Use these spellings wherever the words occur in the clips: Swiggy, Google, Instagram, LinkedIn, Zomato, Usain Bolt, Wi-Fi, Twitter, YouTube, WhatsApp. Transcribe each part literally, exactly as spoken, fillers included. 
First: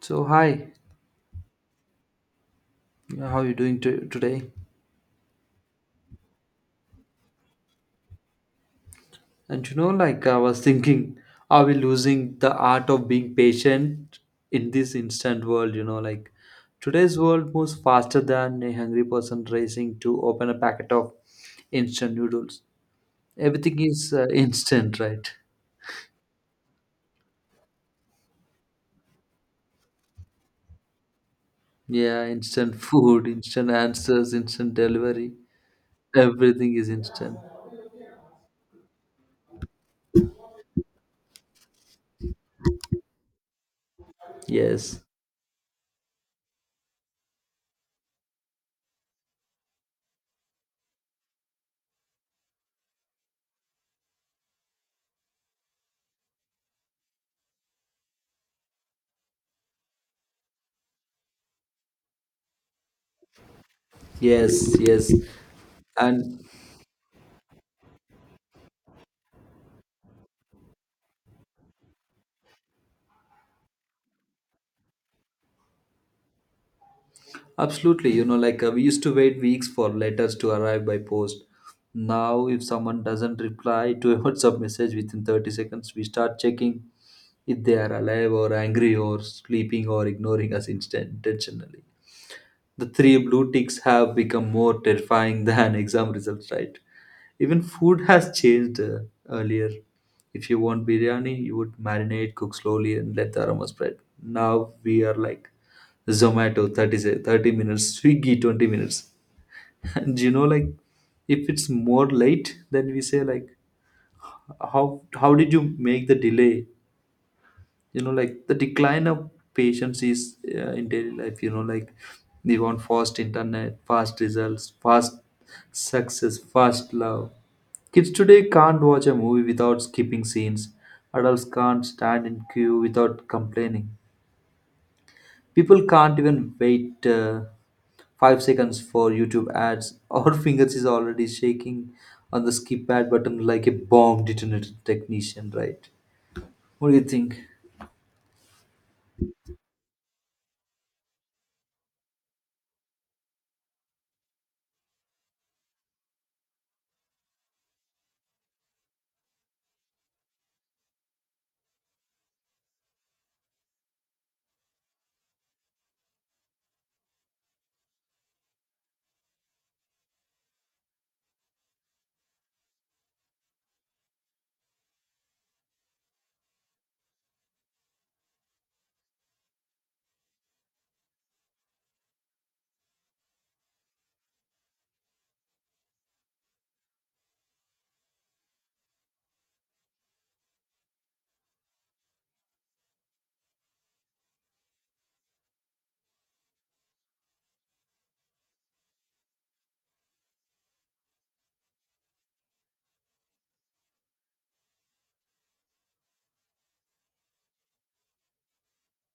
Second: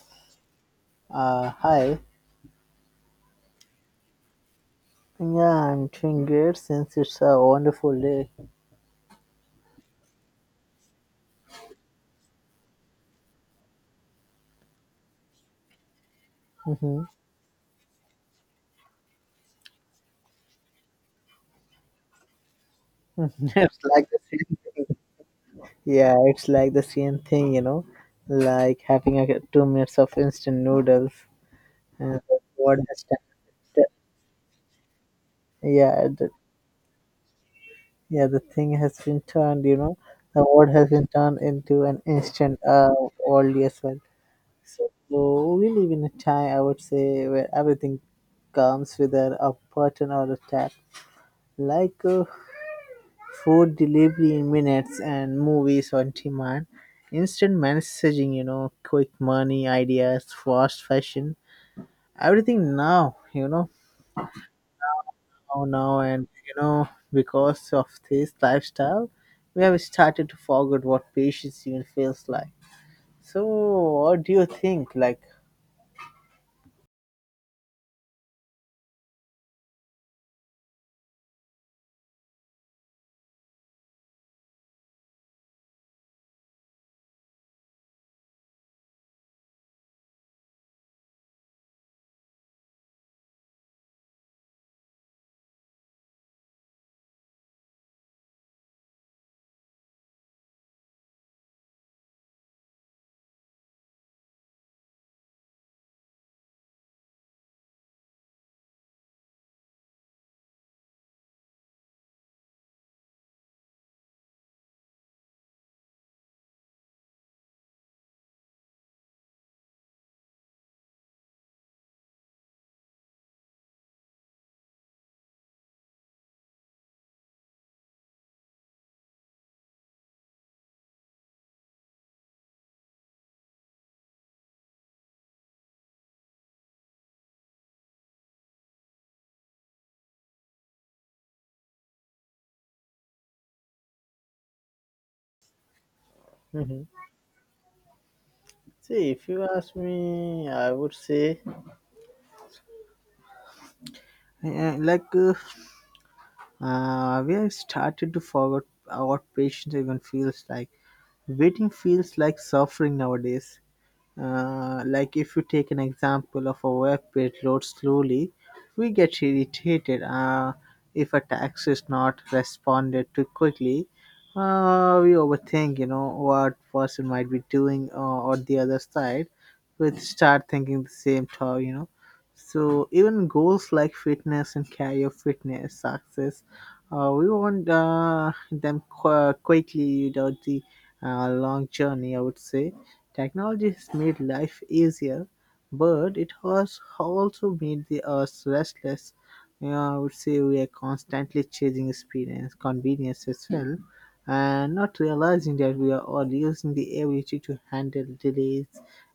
So hi. Uh, hi. Yeah, how you doing to today? Yeah, I'm doing great since it's a wonderful day. And you know, like I was thinking, are we losing the art of being patient in this instant world? You know, like Hmm. today's world moves faster than a hungry person racing to open a packet of instant noodles. It's Everything like is the uh, same thing. instant, right? Yeah, it's like the same thing, you know, like having a two minutes of instant noodles. And Yeah, instant what has food, instant turned, answers, instant delivery. yeah, the, Everything is instant. yeah, the thing has been turned, you know, the word has been turned into an instant uh world as well. Yes, So we live in a time, I would say, where everything comes with a, a button or a tap. Like uh, food delivery in minutes and movies on demand, instant messaging, you know quick money ideas, fast fashion, everything now, you know yes, yes. now now and And you know because of this lifestyle, we have started to forget what patience even feels like. So what do you think? Like, absolutely, you know, like uh, we used to wait weeks for letters to arrive by post. Now, if someone doesn't reply to a WhatsApp message within thirty seconds, we start checking if they are alive or angry or sleeping or ignoring us instant- intentionally. The three blue ticks have become more terrifying than exam results, right? Even food has changed, uh, earlier. If you want biryani, you would marinate, cook slowly, and let the aroma spread. Now we are like Zomato thirty, se- thirty minutes, Swiggy twenty minutes. And you know, like if it's more late, then we say like, how how did you make the delay? You know, like the decline of patience is, uh, in daily life, you know, like we want fast internet, fast results, fast success, fast love. Kids today can't watch a movie without skipping scenes. Adults can't stand in queue without complaining. People can't even wait uh, five seconds for youtube ads. Our fingers is already shaking on the skip ad button like a bomb detonated technician, right? What do you think? see, if you ask me, I would say, yeah, like uh, uh, we have started to forget uh, what patience even feels like. Waiting feels like suffering nowadays. Uh, like, if you take an example of a web page loads slowly, we get irritated uh, if a text is not responded to quickly. Uh, we overthink, you know, what person might be doing uh, on the other side. We start thinking the same thought, you know. So even goals like fitness and career fitness success, uh, we want uh, them qu- quickly without the uh, long journey, I would say. Technology has made life easier, but it has also made the us restless. You know, I would say we are constantly chasing experience, convenience as well, and not realizing that we are all using the ability to handle delays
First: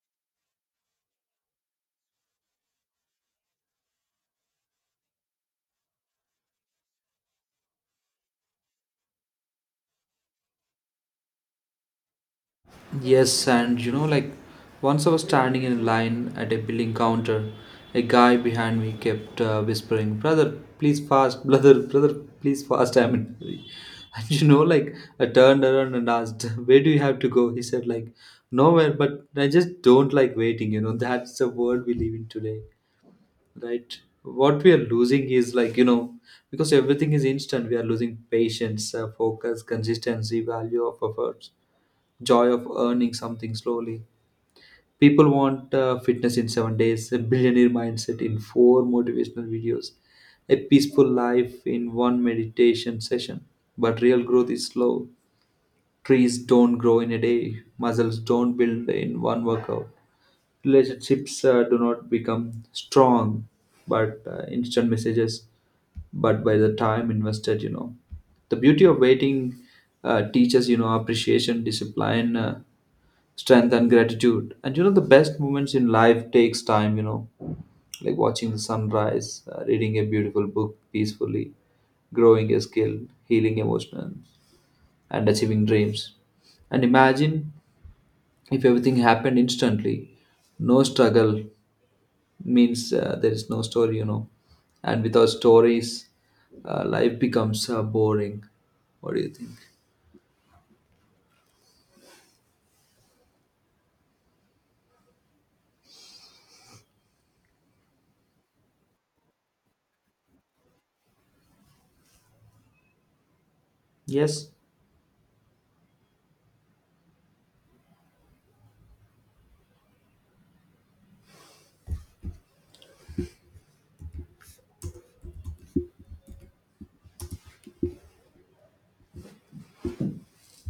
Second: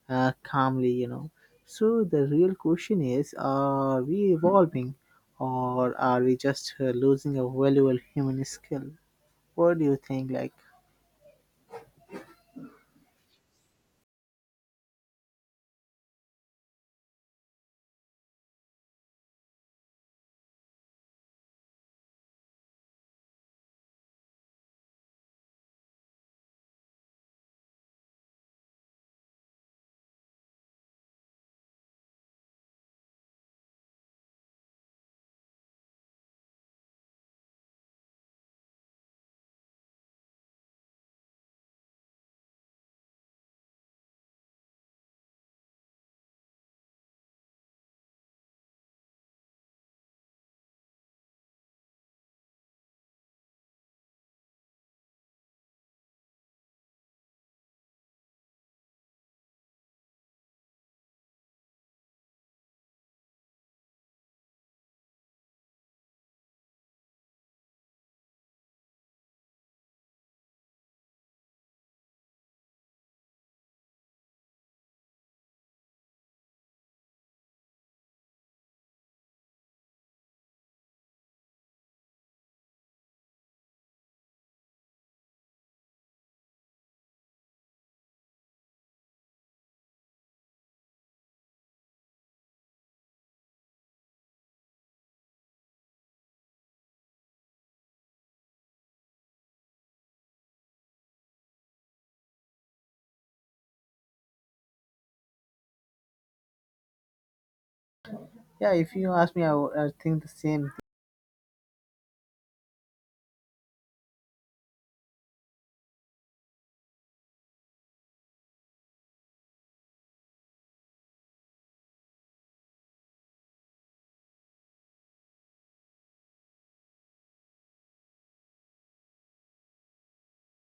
uh, calmly. You know, so the real question is: are we evolving, or are we just uh, losing a valuable human skill? What do you think? Like, Yes, and you know, like once I was standing in line at a billing counter, a guy behind me kept uh, whispering, "Brother, please fast, brother, brother, please fast. I'm in a hurry." And you know, like I turned around and asked, "Where do you have to go?" He said, "Like nowhere, but I just don't like waiting." You know, that's the world we live in today, right? What we are losing is, like, you know, because everything is instant, we are losing patience, uh, focus, consistency, value of efforts, joy of earning something slowly. People want uh, fitness in seven days, a billionaire mindset in four motivational videos, a peaceful life in one meditation session. But real growth is slow. Trees don't grow in a day, muscles don't build in one workout. Relationships uh, do not become strong, but uh, instant messages, but by the time invested, you know, the beauty of waiting uh, teaches, you know, appreciation, discipline, uh, strength, and gratitude. And you know, the best moments in life takes time, you know, like watching the sunrise, uh, reading a beautiful book peacefully, growing a skill, healing emotional, and achieving dreams. And imagine if everything happened instantly, no struggle means uh, there is no story, you know. And without stories, uh, life becomes uh, boring. What do you think? yeah, if you ask me, I, would- I think the same. Yes.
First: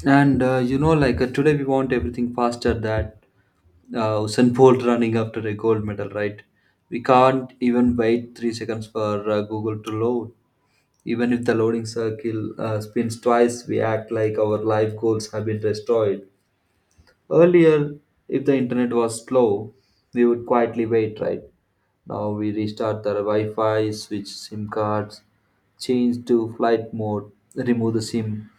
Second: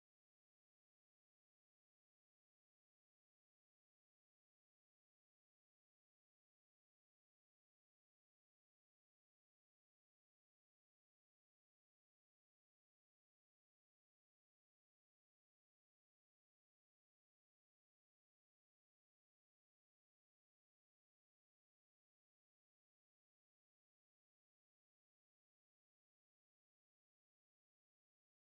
And uh, you know, like uh, today we want everything faster. That uh, Usain Bolt running after a gold medal, right? We can't even wait three seconds for uh, Google to load. Even if the loading circle uh, spins twice, we act like our life goals have been destroyed. Earlier, if the internet was slow, we would quietly wait, right? Now we restart the Wi-Fi, switch SIM cards, change to flight mode, remove the SIM,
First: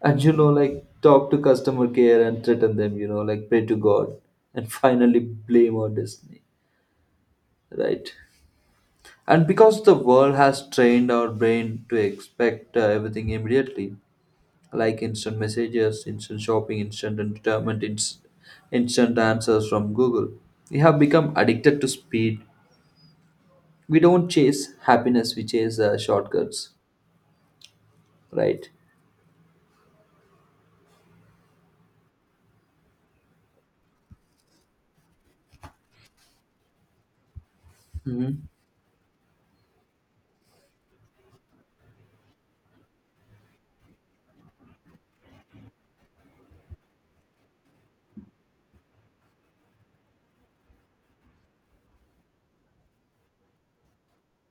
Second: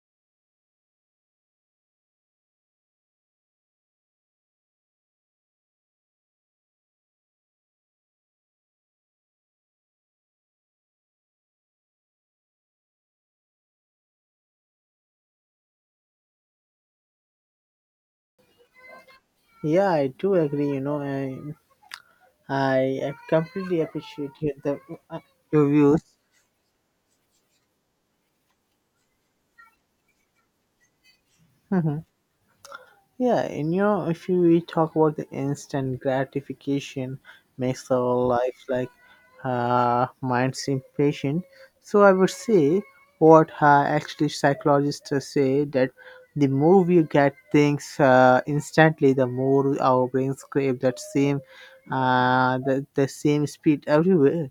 and you know, like, talk to customer care and threaten them, you know, like pray to God and finally blame our destiny, right? And because the world has trained our brain to expect uh, everything immediately, like instant messages, instant shopping, instant entertainment, ins- instant answers Yeah, from I Google, do agree. we You have know, become I addicted to speed. I I completely We don't appreciate your chase the uh, happiness, we your chase uh, views. shortcuts, right? Yeah, and you know, if you we talk about the instant gratification makes our Hmm, life like uh, minds impatient. So I would say, what uh, actually psychologists uh, say that the more we get things uh, instantly, the more our brains crave that same uh, the, the same speed everywhere.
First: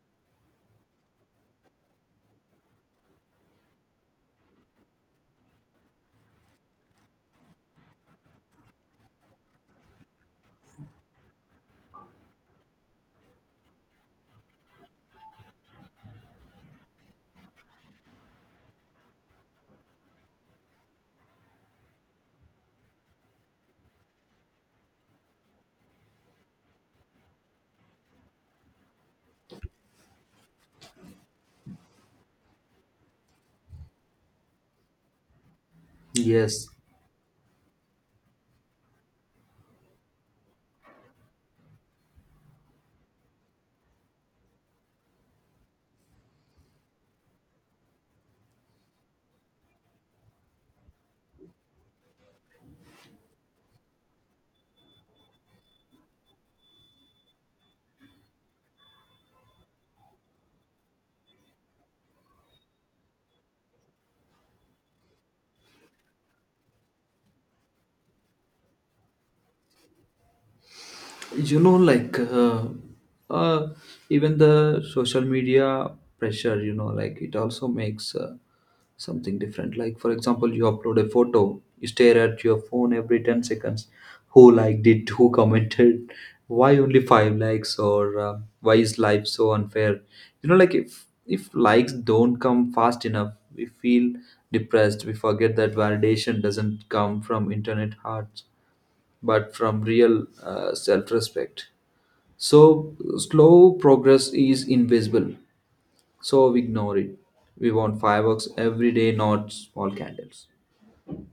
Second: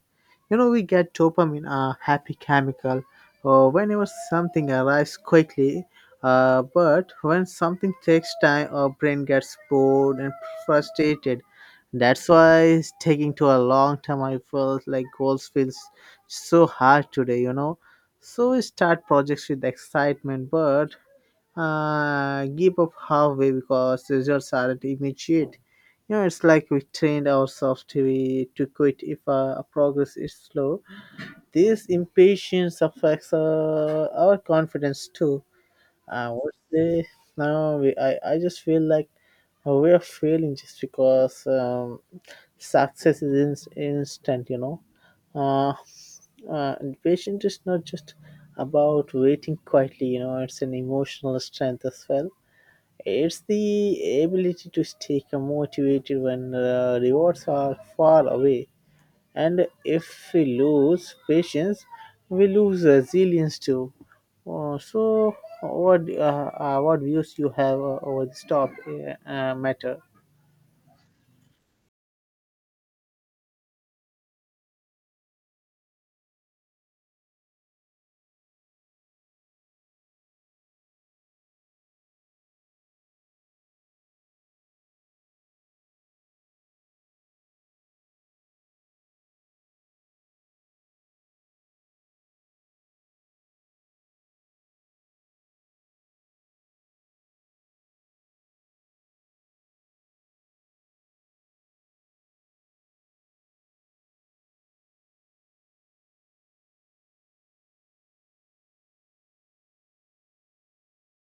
You know, we get dopamine, a happy chemical, or whenever something arrives quickly, uh, but when something takes time, our brain gets bored and frustrated. That's why it's taking to a long time. I felt like goals feels so hard today, you know. So we start projects with excitement, but uh, give up halfway because results aren't immediate. You know, it's like we trained ourselves to be, to quit if uh, progress is slow. This impatience affects uh, our confidence too, I would yes. say. Now we, I, I just feel like we are failing just because um, success is in, instant, you know. Uh, uh, and patience is not just about waiting quietly, you know, it's an emotional strength as well. It's the ability to stay motivated when uh, rewards are far away. And if we lose patience, we lose resilience too. Uh, so, what uh, uh, what views you have uh, over this top uh, uh, matter? You know, like uh, uh, even the social media pressure, you know, like it also makes uh, something different. Like for example, you upload a photo, you stare at your phone every ten seconds. Who liked it? Who commented? Why only five likes? Or uh, why is life so unfair? You know, like, if if likes don't come fast enough, we feel depressed. We forget that validation doesn't come from internet hearts, but from real uh, self-respect. So slow progress is invisible. So we ignore it. We want fireworks every day, not small candles.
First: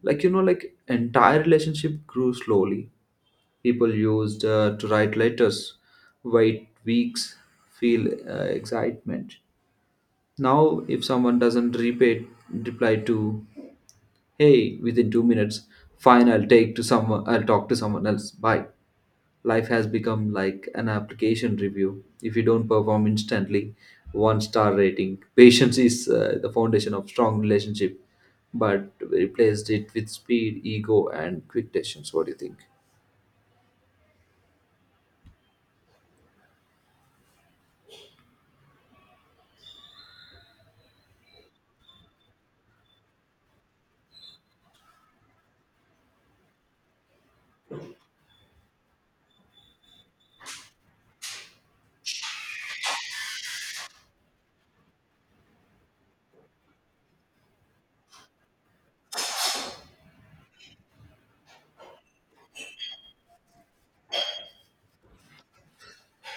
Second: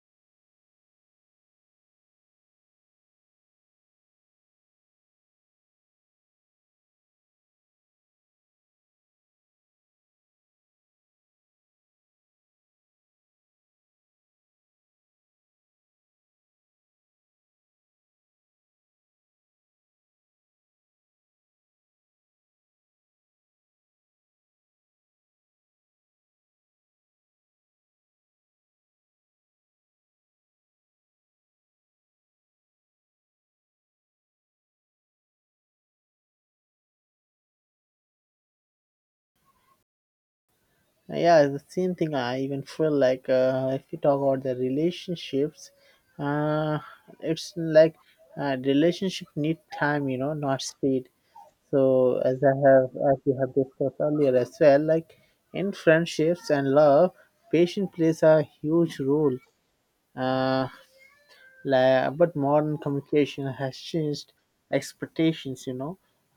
Like, you know, like entire relationship grew slowly. People used uh, to write letters, wait weeks, feel uh, excitement. Now, if someone doesn't repay, reply to, hey, within two minutes, fine, I'll take to someone, I'll talk to someone else. Bye. Life has become like an application review. If you don't perform instantly, one star rating. Patience is uh, the foundation of strong relationship, but we replaced it with speed, ego, and quick decisions. What do you think? Yeah, the same thing. I even feel like, uh, if you talk about the relationships, uh, it's like, uh, relationship need time, you know, not speed. So as I have, as we have discussed earlier as well, like in friendships and love, patience plays a huge role. Uh, like, but modern communication has changed expectations, you know.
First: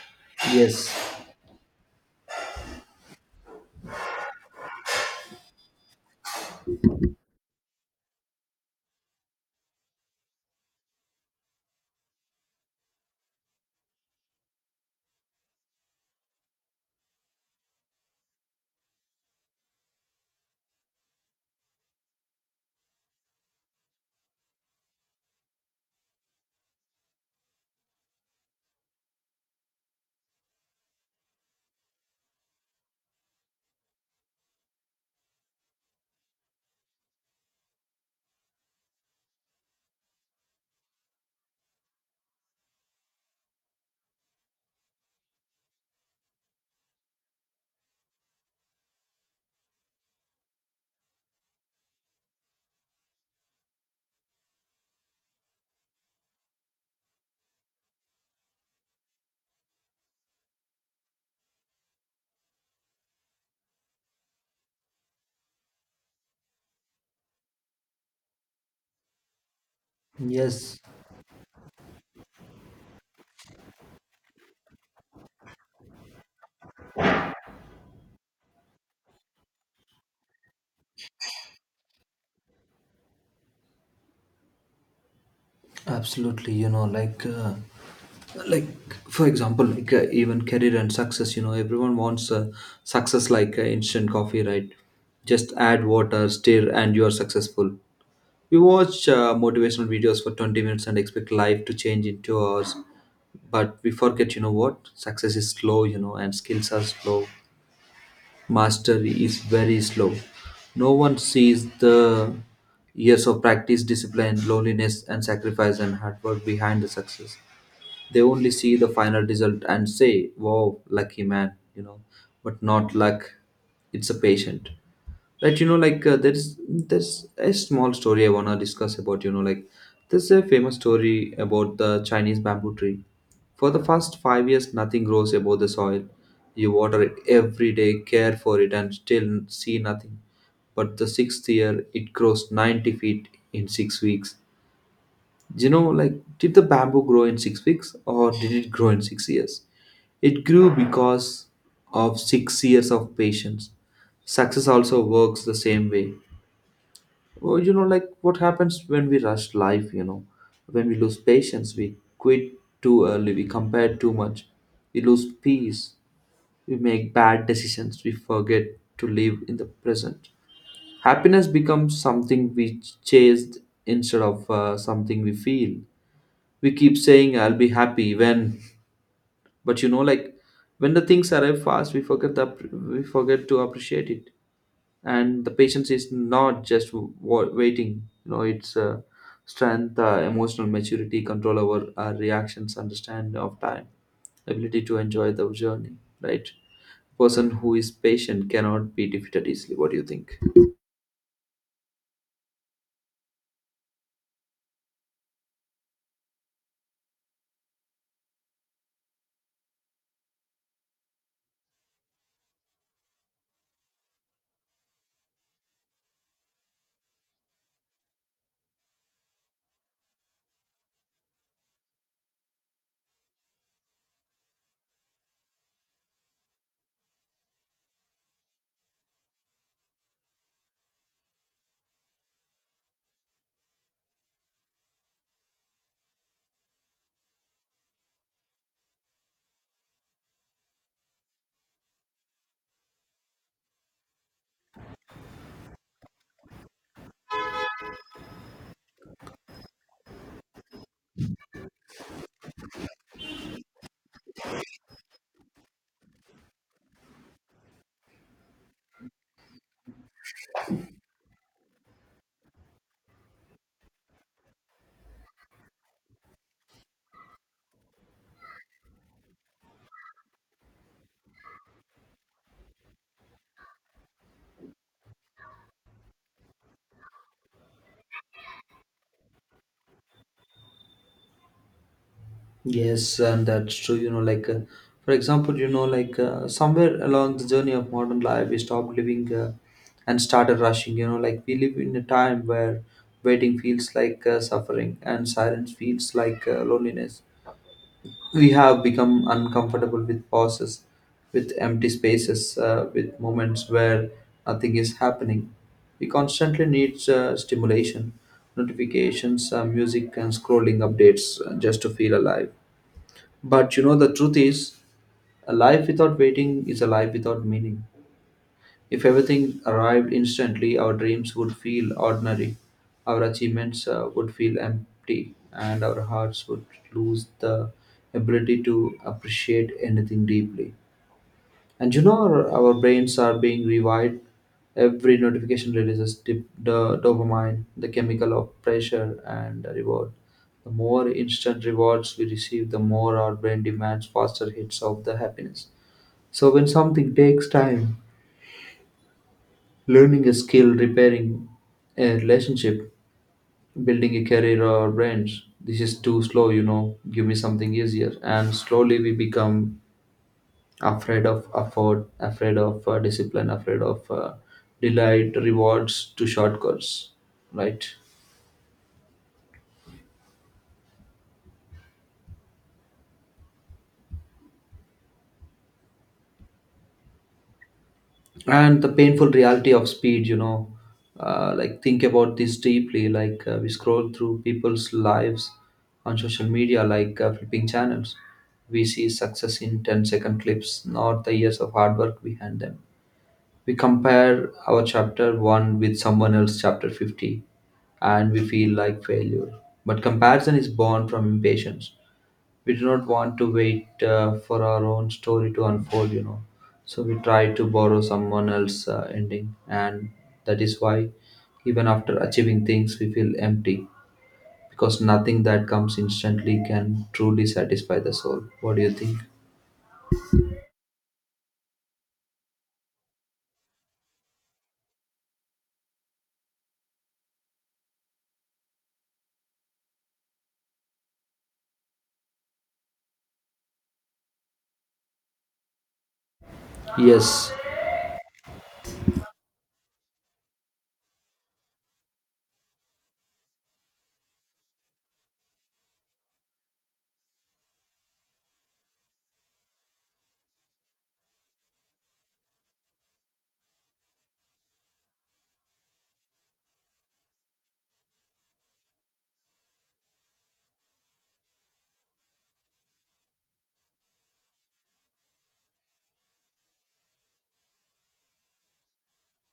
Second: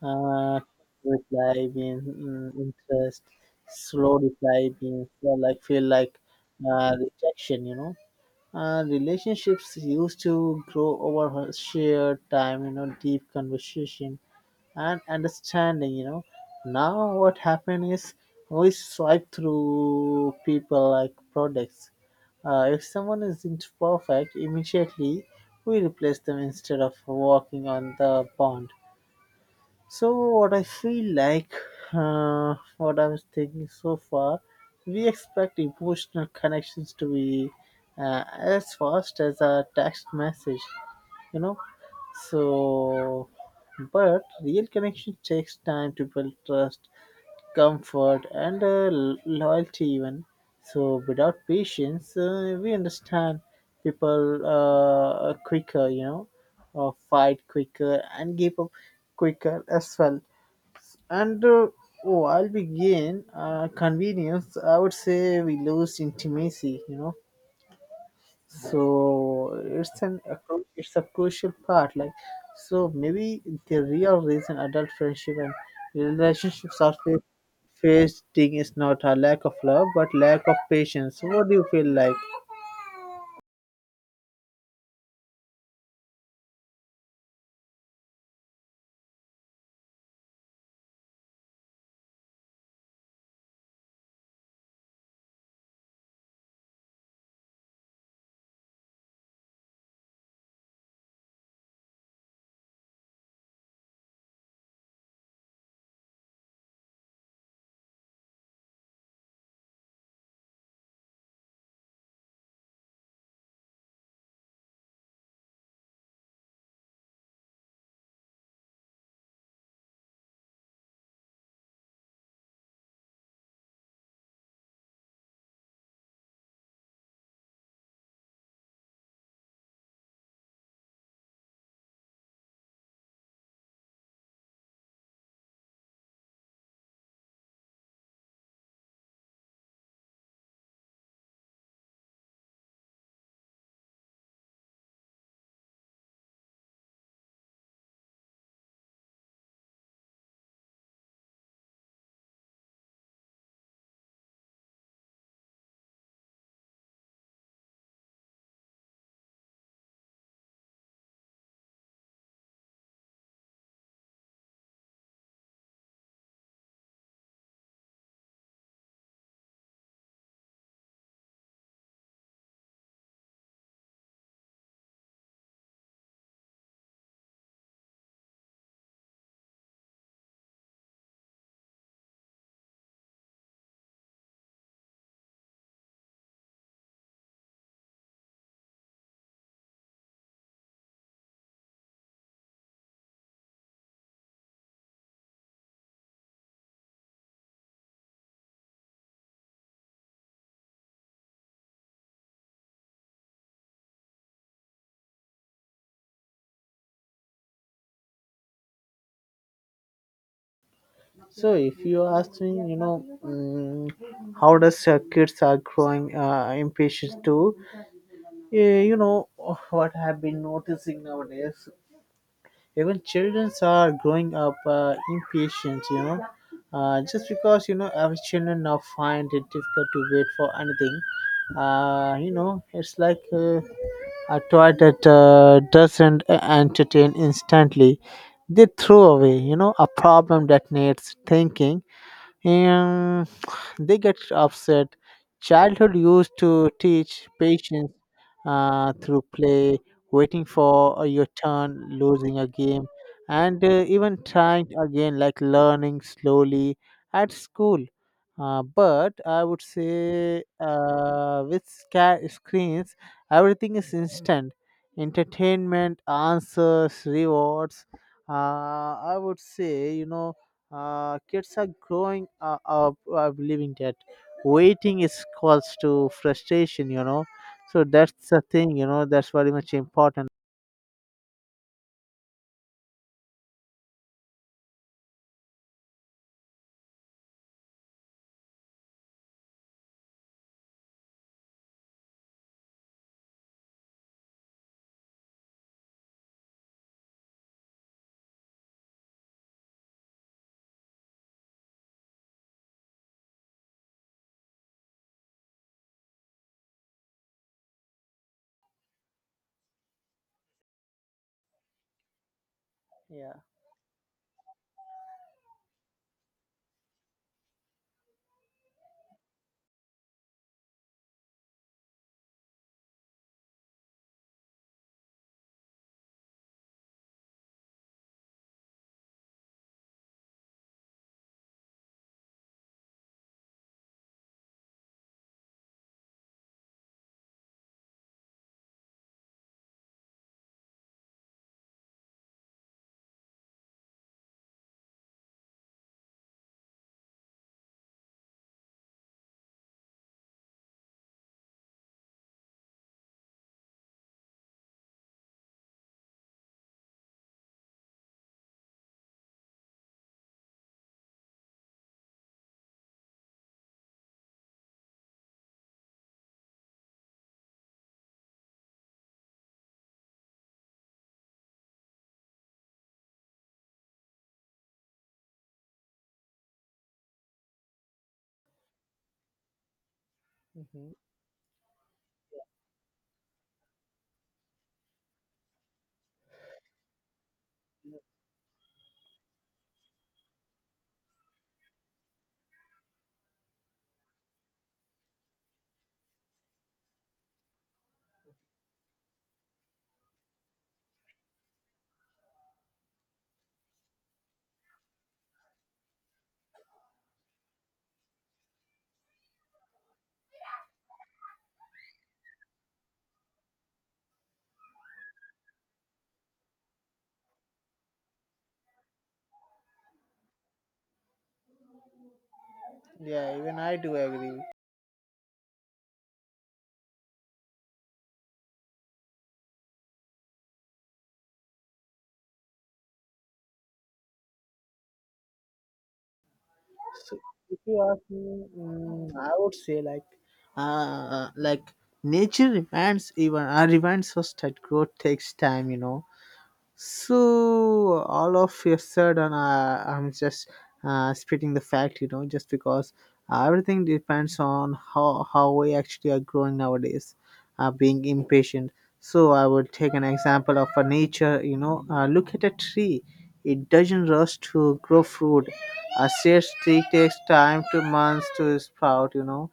uh Yes, Reply being, mm, interest, slow reply being feel like feel like uh, rejection, you know. Uh, relationships used to grow over her shared time, you know, deep conversation and understanding, you know. Now what happened is, we swipe through people like products. Uh, if someone isn't perfect immediately, we replace them instead of walking on the pond. So what I feel like, uh, what I was thinking so far, we expect emotional connections to be uh, as fast as a text message, you know. So, but real connection takes time to build trust, comfort, and uh, lo- loyalty even. So without patience, uh, we understand people uh, quicker, you know, uh, fight quicker, and give up quicker as well. And uh, while we gain uh, convenience, I would say, we lose intimacy, you know. So it's an a cru- yes, it's a crucial part, like, so maybe the real reason adult friendship and relationships are fa- facing is not a lack of love but lack of patience. What do you feel like? absolutely. You know, like, uh, like for example, like uh, even career and success. You know, everyone wants uh, success like uh, instant coffee, right? Just add water, stir, and you are successful. We watch uh, motivational videos for twenty minutes and expect life to change in two hours. But we forget, you know what? Success is slow, you know, and skills are slow. Mastery is very slow. No one sees the years of practice, discipline, loneliness, and sacrifice and hard work behind the success. They only see the final result and say, wow, lucky man, you know, but not luck. It's a patient, right? You know, like, uh, there's there's a small story I want to discuss about, you know, like there's a famous story about the Chinese bamboo tree. For the first five years, nothing grows above the soil. You water it every day, care for it, and still see nothing, but the sixth year, it grows ninety feet in six weeks. You know, like, did the bamboo grow in six weeks or did it grow in six years? It grew because of six years of patience. Success also works the same way. Well, you know, like, what happens when we rush life? You know, when we lose patience, we quit too early, we compare too much, we lose peace, we make bad decisions, we forget to live in the present. Happiness becomes something we chase instead of uh, something we feel. We keep saying, I'll be happy when, but you know, like when the things arrive fast, we forget that we forget to appreciate it. And the patience is not just wa- waiting, you know, it's uh, strength, uh, emotional maturity, control over our reactions, understand of time, ability to enjoy the journey, right? Person who is patient cannot be defeated easily. What do you think? So if you ask me, you know, mm, how does uh, kids are growing uh, impatient too? Eh, you know, what I've been noticing nowadays, even children are growing up uh, impatient, you know. Uh, just because, you know, our children now find it difficult to wait for anything. Uh, you know, it's like, uh, a toy that uh, doesn't uh, entertain instantly, they throw away, you know. A problem that needs thinking, and they get upset. Childhood used to teach patience uh, through play, waiting for uh, your turn, losing a game, and uh, even trying again, like learning slowly at school. Uh, but I would say, uh, with sca- screens, everything is instant: entertainment, answers, rewards. Uh, I would say, you know, uh, kids are growing uh, up uh, believing that waiting is cause to frustration, you know. So that's the thing, you know. That's very much important. Yes, and that's true. You know, like uh, for example, you know, like uh, somewhere along the journey of modern life, we stopped living uh, and started rushing. You know, like we live in a time where waiting feels like uh, suffering and silence feels like uh, loneliness. We have become uncomfortable with pauses, with empty spaces, uh, with moments where nothing is happening. We constantly need uh, stimulation, notifications, uh, music, and scrolling updates uh, just to feel alive. Yeah. But you know, the truth is, a life without waiting is a life without meaning. If everything arrived instantly, our dreams would feel ordinary, our achievements uh, would feel empty, and our hearts would lose the ability to appreciate anything deeply. And you know, our, our brains are being rewired. Every notification releases dip, the dopamine, the chemical of pressure and reward. The more instant rewards we receive, the more our brain demands faster hits of the happiness. So when something takes time, learning a skill, repairing a relationship, building a career or brands. This is too slow, you know. Give me something easier. And slowly we become afraid of afford, afraid of uh, discipline, afraid of uh, delight, rewards to shortcuts, right? And the painful reality of speed, you know, Hmm. uh, like think about this deeply, like uh, we scroll through people's lives on social media like uh, flipping channels. We see success in ten-second clips, not the years of hard work behind them. We compare our chapter one with someone else's chapter fifty and we feel like failure. But comparison is born from impatience. We do not want to wait uh, for our own story to unfold, you know. So we try to borrow someone else's uh, ending. And that is why even after achieving things we feel empty, because nothing that comes instantly can truly satisfy the soul. What do you think? Yeah, even I do agree. So Yes. if you ask me, mm, I would say, like, uh, like, nature reminds even uh, reminds us that growth takes time. You know, so all of a sudden, uh, I'm just uh, spitting the fact, you know, just because uh, everything depends on how how we actually are growing nowadays. Uh, being impatient. So I would take an example of a nature. You know, uh, look at a tree. It doesn't rush to grow fruit. A seed tree takes time to months to sprout, you know.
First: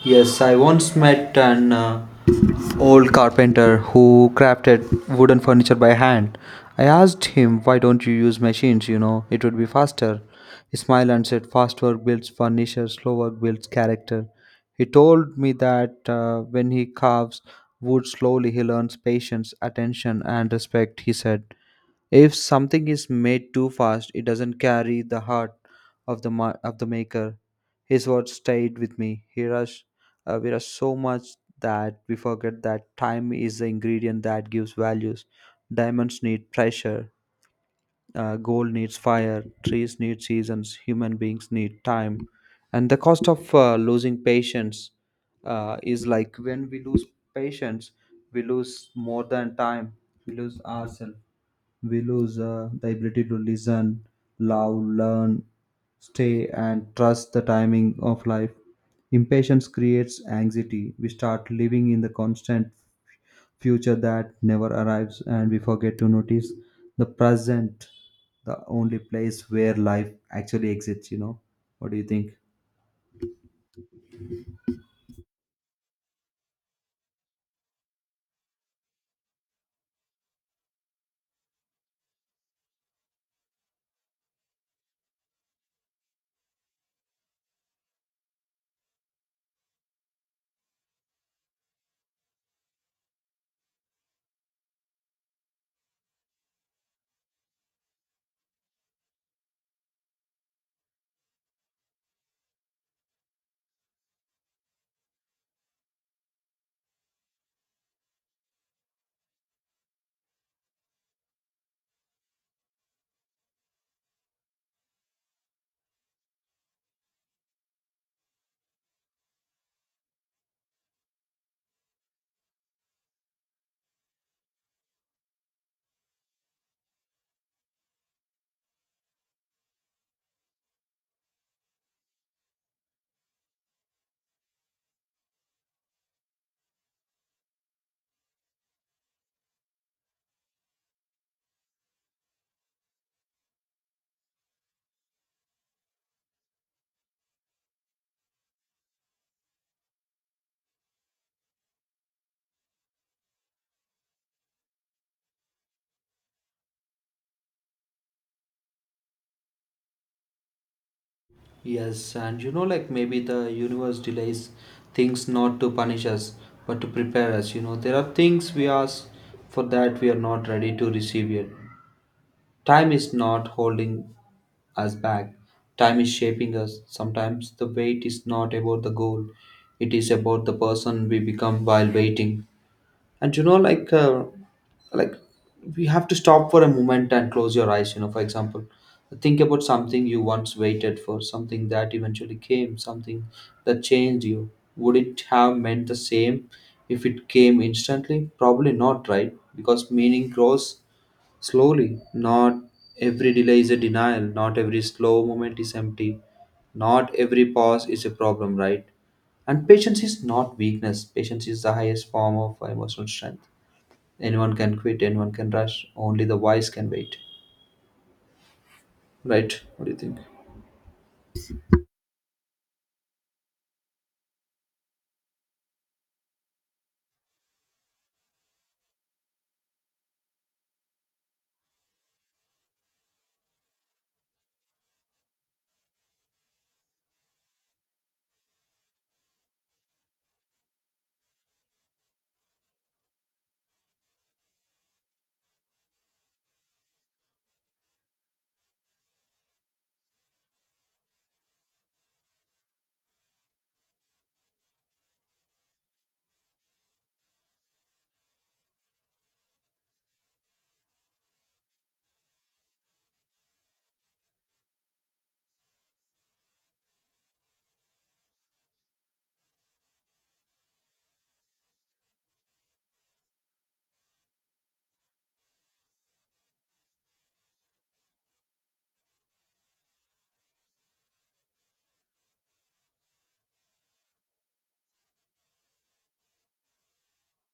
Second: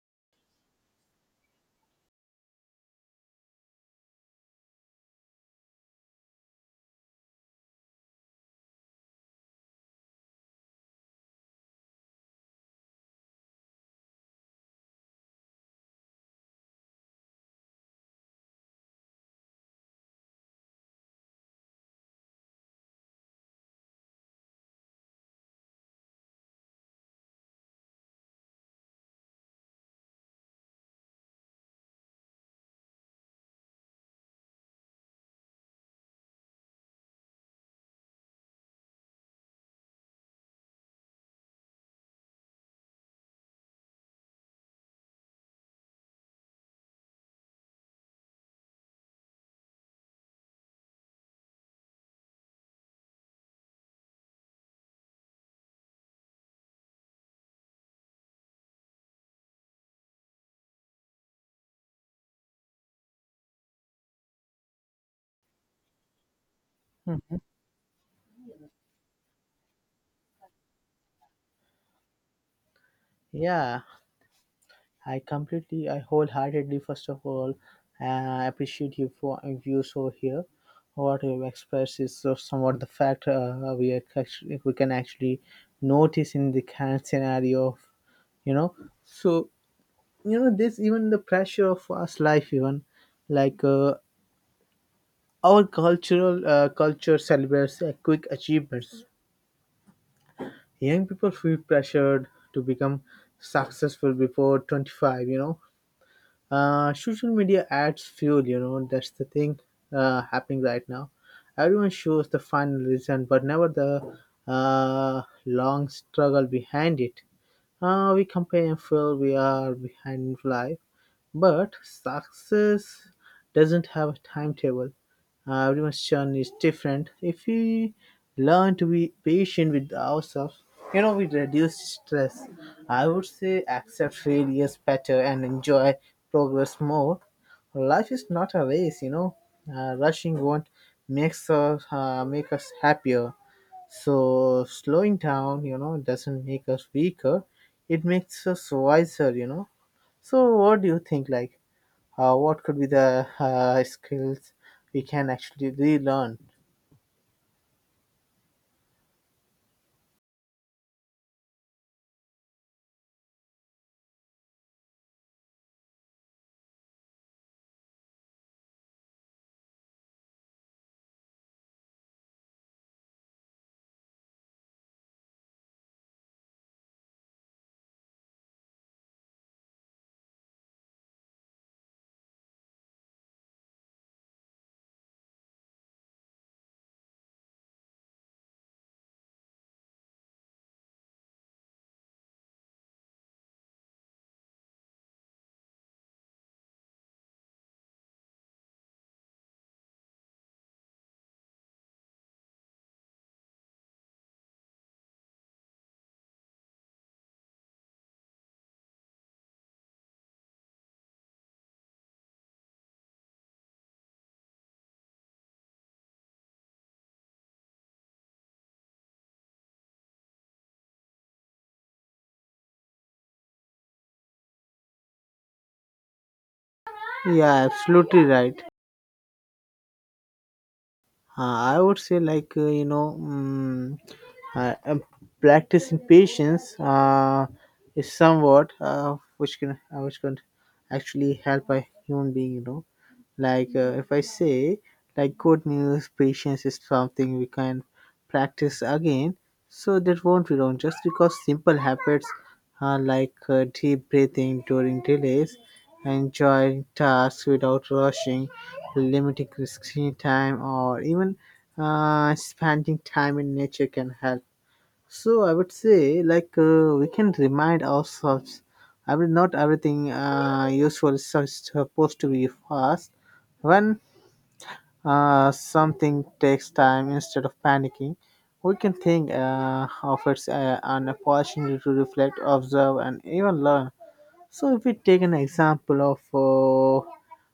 Yes, I once met an uh, old carpenter who crafted wooden furniture by hand. I asked him, why don't you use machines? You know, it would be faster. He smiled and said, fast work builds furniture, slow work builds character. He told me that uh, when he carves wood slowly, he learns patience, attention, and respect, he said. If something is made too fast, it doesn't carry the heart of the ma- of the maker. His words stayed with me. Here are, s- uh, we are so much that we forget that time is the ingredient that gives values. Diamonds need pressure. Uh, gold needs fire. Trees need seasons. Human beings need time. And the cost of uh, losing patience uh, is like when we lose patience, we lose more than time. We lose ourselves, we lose uh, the ability to listen, love, learn, stay, and trust the timing of life. Impatience creates anxiety. We start living in the constant future that never arrives, and we forget to notice the Hmm. present, the only place where life actually exists. You know, what do you think? Yeah, I completely, I wholeheartedly, first of all, uh, appreciate you for your views over here. What you expressed is so somewhat the fact, uh, we are actually, we can actually notice in the current scenario, of, you know. So you know this even the pressure of us life even, like, uh, our cultural, uh, culture celebrates uh, quick achievements. Young people feel pressured to become successful before twenty-five, you know. Uh, social media adds fuel, you know. That's the thing uh, happening right now. Everyone shows the final result but never the uh, long struggle behind it. Uh, we compare and feel we are behind in life, but success doesn't have a timetable. Uh, everyone's journey is different. If we learn to be patient with ourselves, you know, we reduce stress, I would say, accept failures better, and enjoy progress more. Life is not a race, you know. Uh, rushing won't makes us uh, make us happier. So slowing down, you know, doesn't make us weaker, it makes us wiser, you know. So what do you think, like, uh, what could be the uh, skills we can actually relearn? Yes, and you know, like maybe the universe delays things not to punish us, but to prepare us. You know, there are things we ask for that we are not ready to receive yet. Time is not holding us back, time is shaping us. Sometimes the wait is not about the goal, it is about the person we become while waiting. And you know like uh, like we have to stop for a moment and close your eyes, you know, for example, think about something you once waited for, something that eventually came, something that changed you. Would it have meant the same if it came instantly? Probably not, right? Because meaning grows slowly. Not every delay is a denial, not every slow moment is empty, not every pause is a problem, right? And patience is not weakness. Patience is the highest form of emotional strength. Anyone can quit, anyone can rush, only the wise can wait. Right? What do you think? Yeah, absolutely right. Uh, I would say, like, uh, you know, um, uh, um, practicing patience uh, is somewhat uh, which can uh, which can actually help a human being, you know. Like, uh, if I say, like, good news, patience is something we can practice again, so that won't be wrong. Just because simple habits, uh, like uh, deep breathing during delays, enjoying tasks without rushing, limiting screen time, or even uh, spending time in nature, can help. So I would say, like, uh, we can remind ourselves, I mean, not everything uh, useful is su- supposed to be fast. When uh, something takes time, instead of panicking, we can think uh, of it, uh, an opportunity to reflect, observe, and even learn. So, if we take an example of,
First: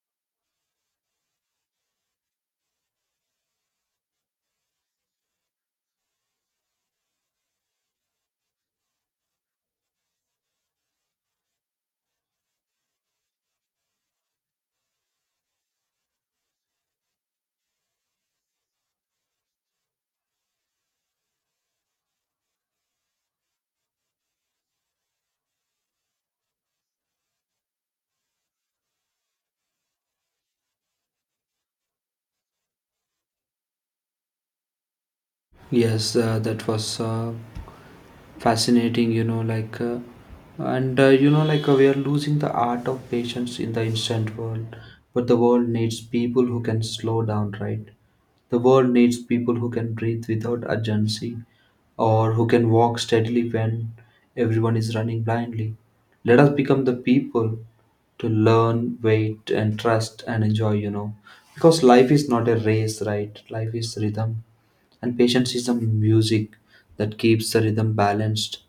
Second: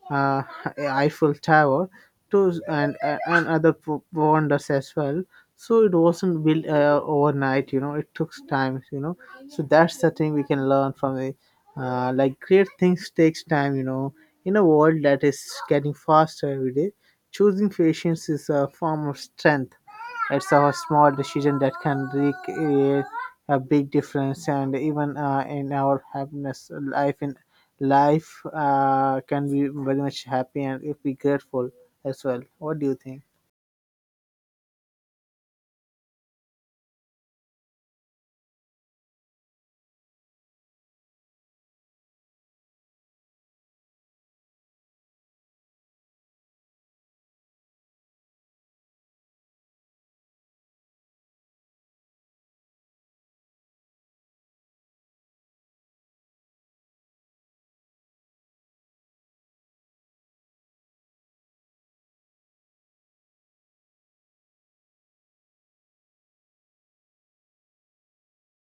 uh, uh, Eiffel Tower to and and other p- wonders as well. So it wasn't built uh, overnight, you know. It took time, you know. So that's the thing we can learn from it. Uh, like, great things takes time, you know. In a world that is getting faster every day, choosing patience is a form of strength. It's a small decision that can create a big difference, and even uh, in our happiness, life in life uh, can be very much happy, and if be grateful as well. What do you think? Yes, uh, that was uh, fascinating, you know, like, uh, and uh, you know, like, uh, we are losing the art of patience in the instant world, but the world needs people who can slow down, right? The world needs people who can breathe without urgency or who can walk steadily when everyone is running blindly. Let us become the people to learn, wait, and trust and enjoy, you know. Because life is not a race, right? Life is rhythm, and patience is the music that keeps the rhythm balanced.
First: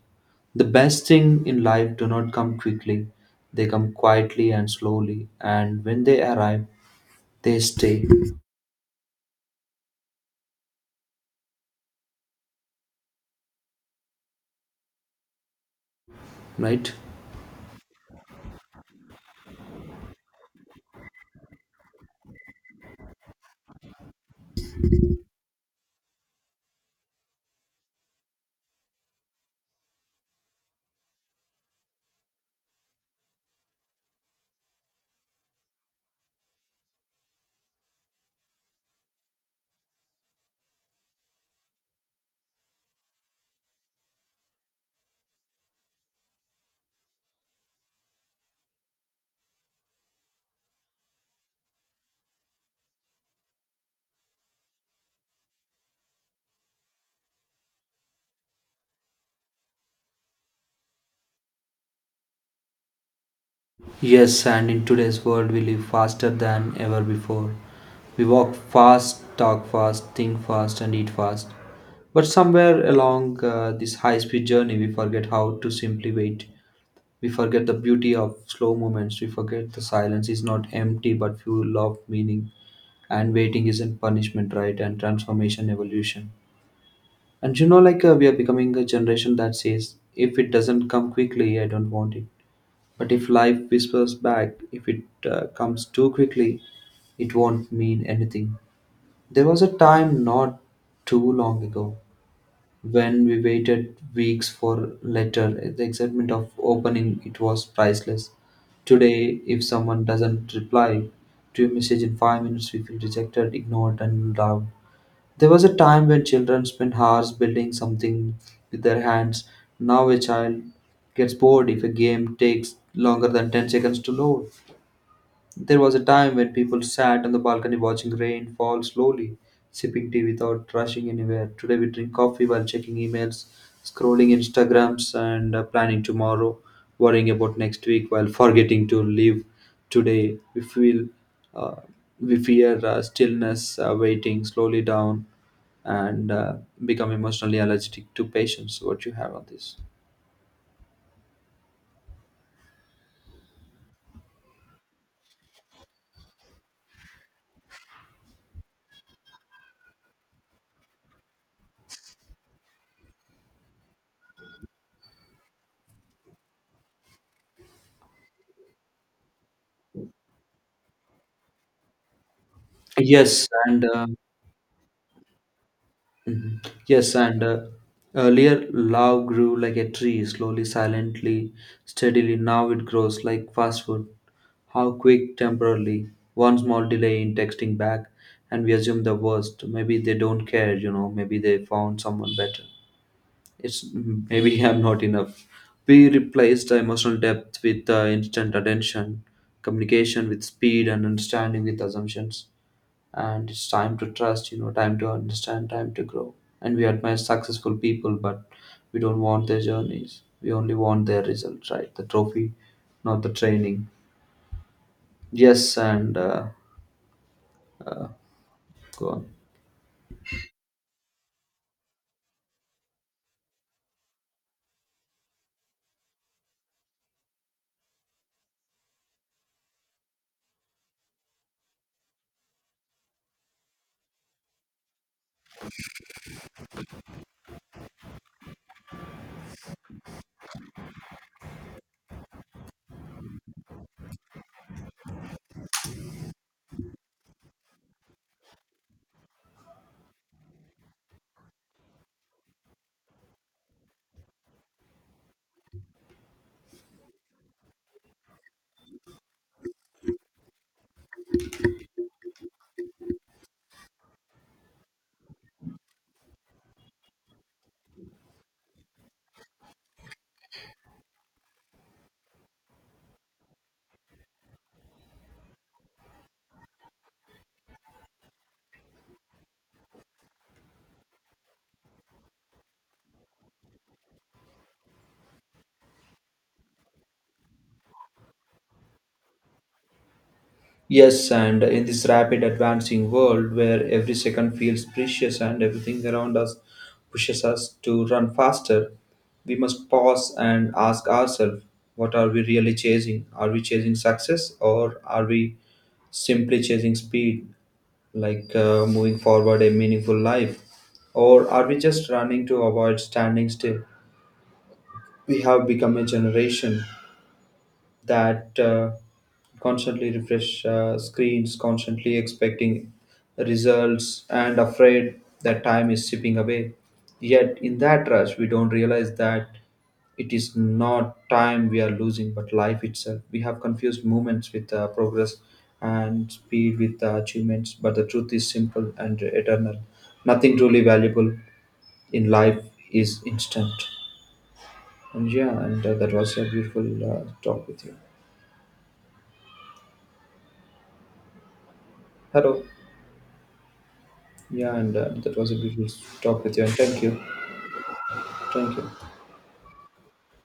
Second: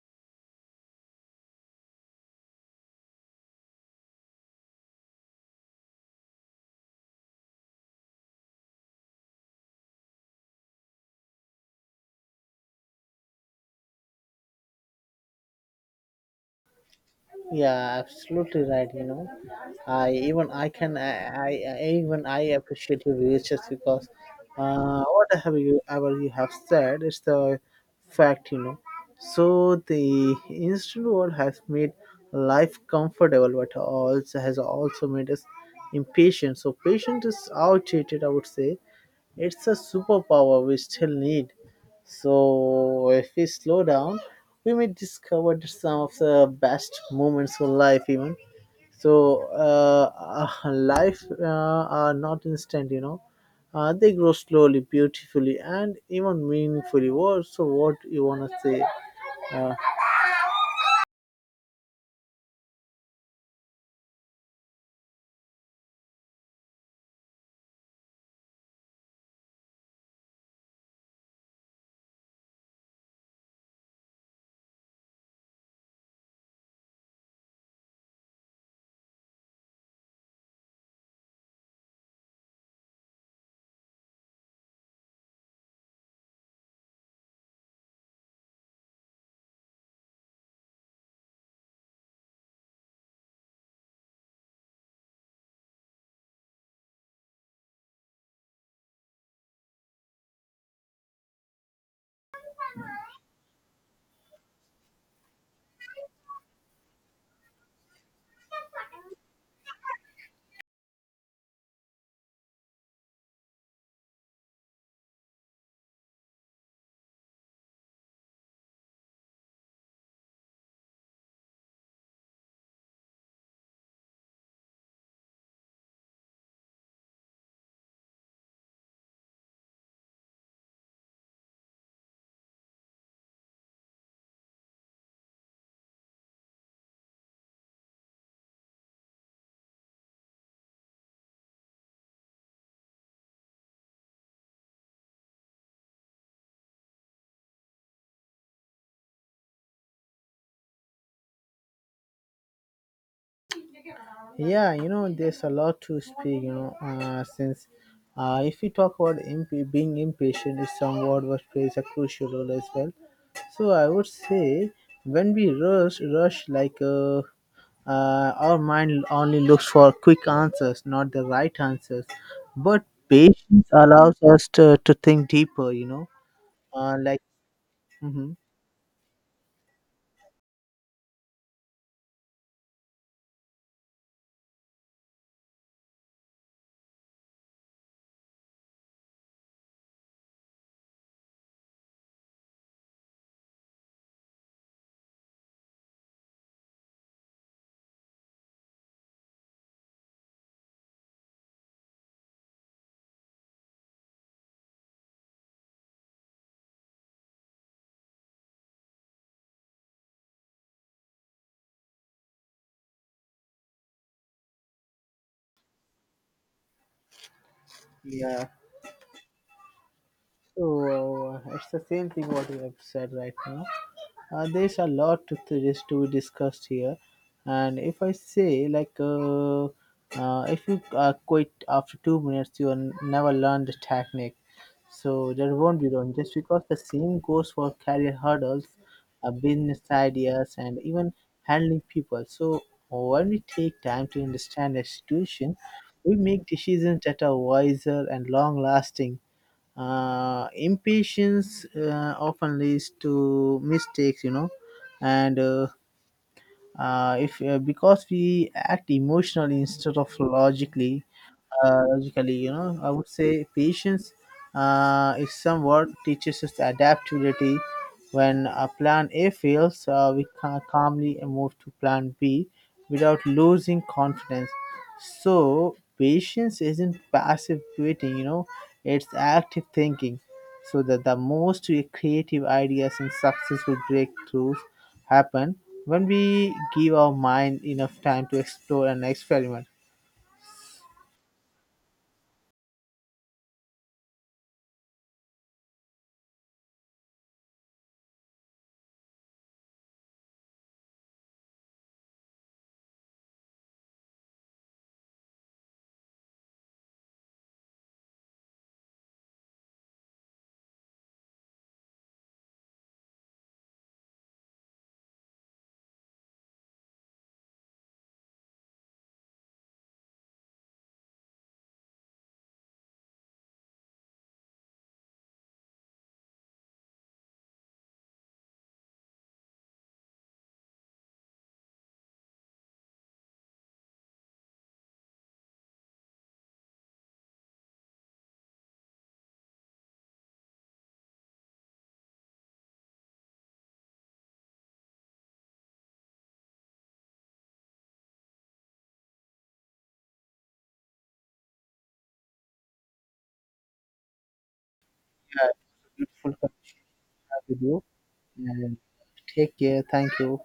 The best thing in life do not come quickly, they come quietly and slowly, and when they arrive, they stay, right? Yeah, absolutely right, you know. I even i can i, I I- even I appreciate your views just because uh what have you ever you have said is the fact, you know. So the instant world has made life comfortable but also has also made us impatient. So patience is outdated, I would say. It's a superpower we still need. So, if we slow down, we may discover some of the best moments of life, even. So, uh, uh, life uh, are not instant, you know. Uh, they grow slowly, beautifully, and even meaningfully. What, so, what you wanna say? Uh, Yes, and in today's world, we live faster than ever before. We walk fast, talk fast, think fast, and eat fast. But somewhere along uh, this high speed journey, we forget how to simply wait. We forget the beauty of slow moments. We forget the silence is not empty but full of meaning. And waiting isn't punishment, right? And transformation, evolution. And you know, like uh, we are becoming a generation that says, if it doesn't come quickly, I don't want it, but if life whispers back, if it uh, comes too quickly, it won't mean anything. There was a time not too long ago when we waited weeks for letter. The excitement of opening it was priceless. Today, if someone doesn't reply to your message in five minutes, we feel rejected, ignored, and loved. There was a time when children spent hours building something with their hands. Now a child gets bored if a game takes longer than ten seconds to load. There was a time when people sat on the balcony watching rain fall slowly, sipping tea without rushing anywhere. Today we drink coffee while checking emails, scrolling Instagrams, and uh, planning tomorrow, worrying about next week while forgetting to live today. We feel uh, we fear uh, stillness, uh, waiting slowly down, and uh, become emotionally allergic to patience. What you have on this? yeah, you know, there's a lot to speak, you know, uh, since uh, if we talk about imp- being impatient, is somewhat what plays a crucial role as well. So I would say, when we rush, rush like, uh, uh, our mind only looks for quick answers, not the right answers. But Yes, patience and uh, allows us to, to think deeper, you know. Mhm. Uh, Yes, Like, and uh, hmm, Earlier love grew like a tree, slowly, silently, steadily. Now it grows like fast food. How quick, temporarily. One small delay in texting back, and we assume the worst. Maybe they don't care, you know. Maybe they found someone better. It's maybe I'm not enough. We replaced the emotional depth with uh, instant attention, communication with speed, and understanding with assumptions. And it's time to trust, you know, time to understand, time to grow. And we admire successful people, but we don't want their journeys, we only want their results, right? The trophy, not the training. Yes and uh, yeah. Go on. So, uh, it's the same thing what you have said right now. Uh, there's a lot to this to be discussed here, and if I say, like, uh, uh, if you uh, quit after two minutes, you will never learn the technique, so that won't be done. Just because the same goes for career hurdles, uh, business ideas, and even handling people. So when we take time to understand the situation, we make decisions that are wiser and long-lasting. Uh, impatience uh, often leads to mistakes, you know. And uh, uh, if uh, because we act emotionally instead of logically, uh, logically, you know, I would say patience uh, is somewhat teaches us adaptability. When a plan a fails, uh, we can calmly move to plan b without losing confidence. So patience isn't passive waiting, you know, it's active thinking. So that the most creative ideas and successful breakthroughs happen when we give our mind enough time to explore and experiment. Yes, and in this rapid advancing world where every second feels precious and everything around us pushes us to run faster, we must pause and ask ourselves, what are we really chasing? Are we chasing success, or are we simply chasing speed? Like uh, moving forward a meaningful life? Or are we just running to avoid standing still? We have become a generation that uh, constantly refresh uh, screens, constantly expecting results, and afraid that time is slipping away. Yet, in that rush, we don't realize that it is not time we are losing, but life itself. We have confused moments with uh, progress and speed with uh, achievements, but the truth is simple and eternal. Nothing truly valuable in life is instant. And yeah, and uh, That was a beautiful uh, talk with you. Hello. Yeah, and uh, That Yeah, was a beautiful it's a beautiful talk with you. And contact thank you. with you, Thank and you. take care. Thank you.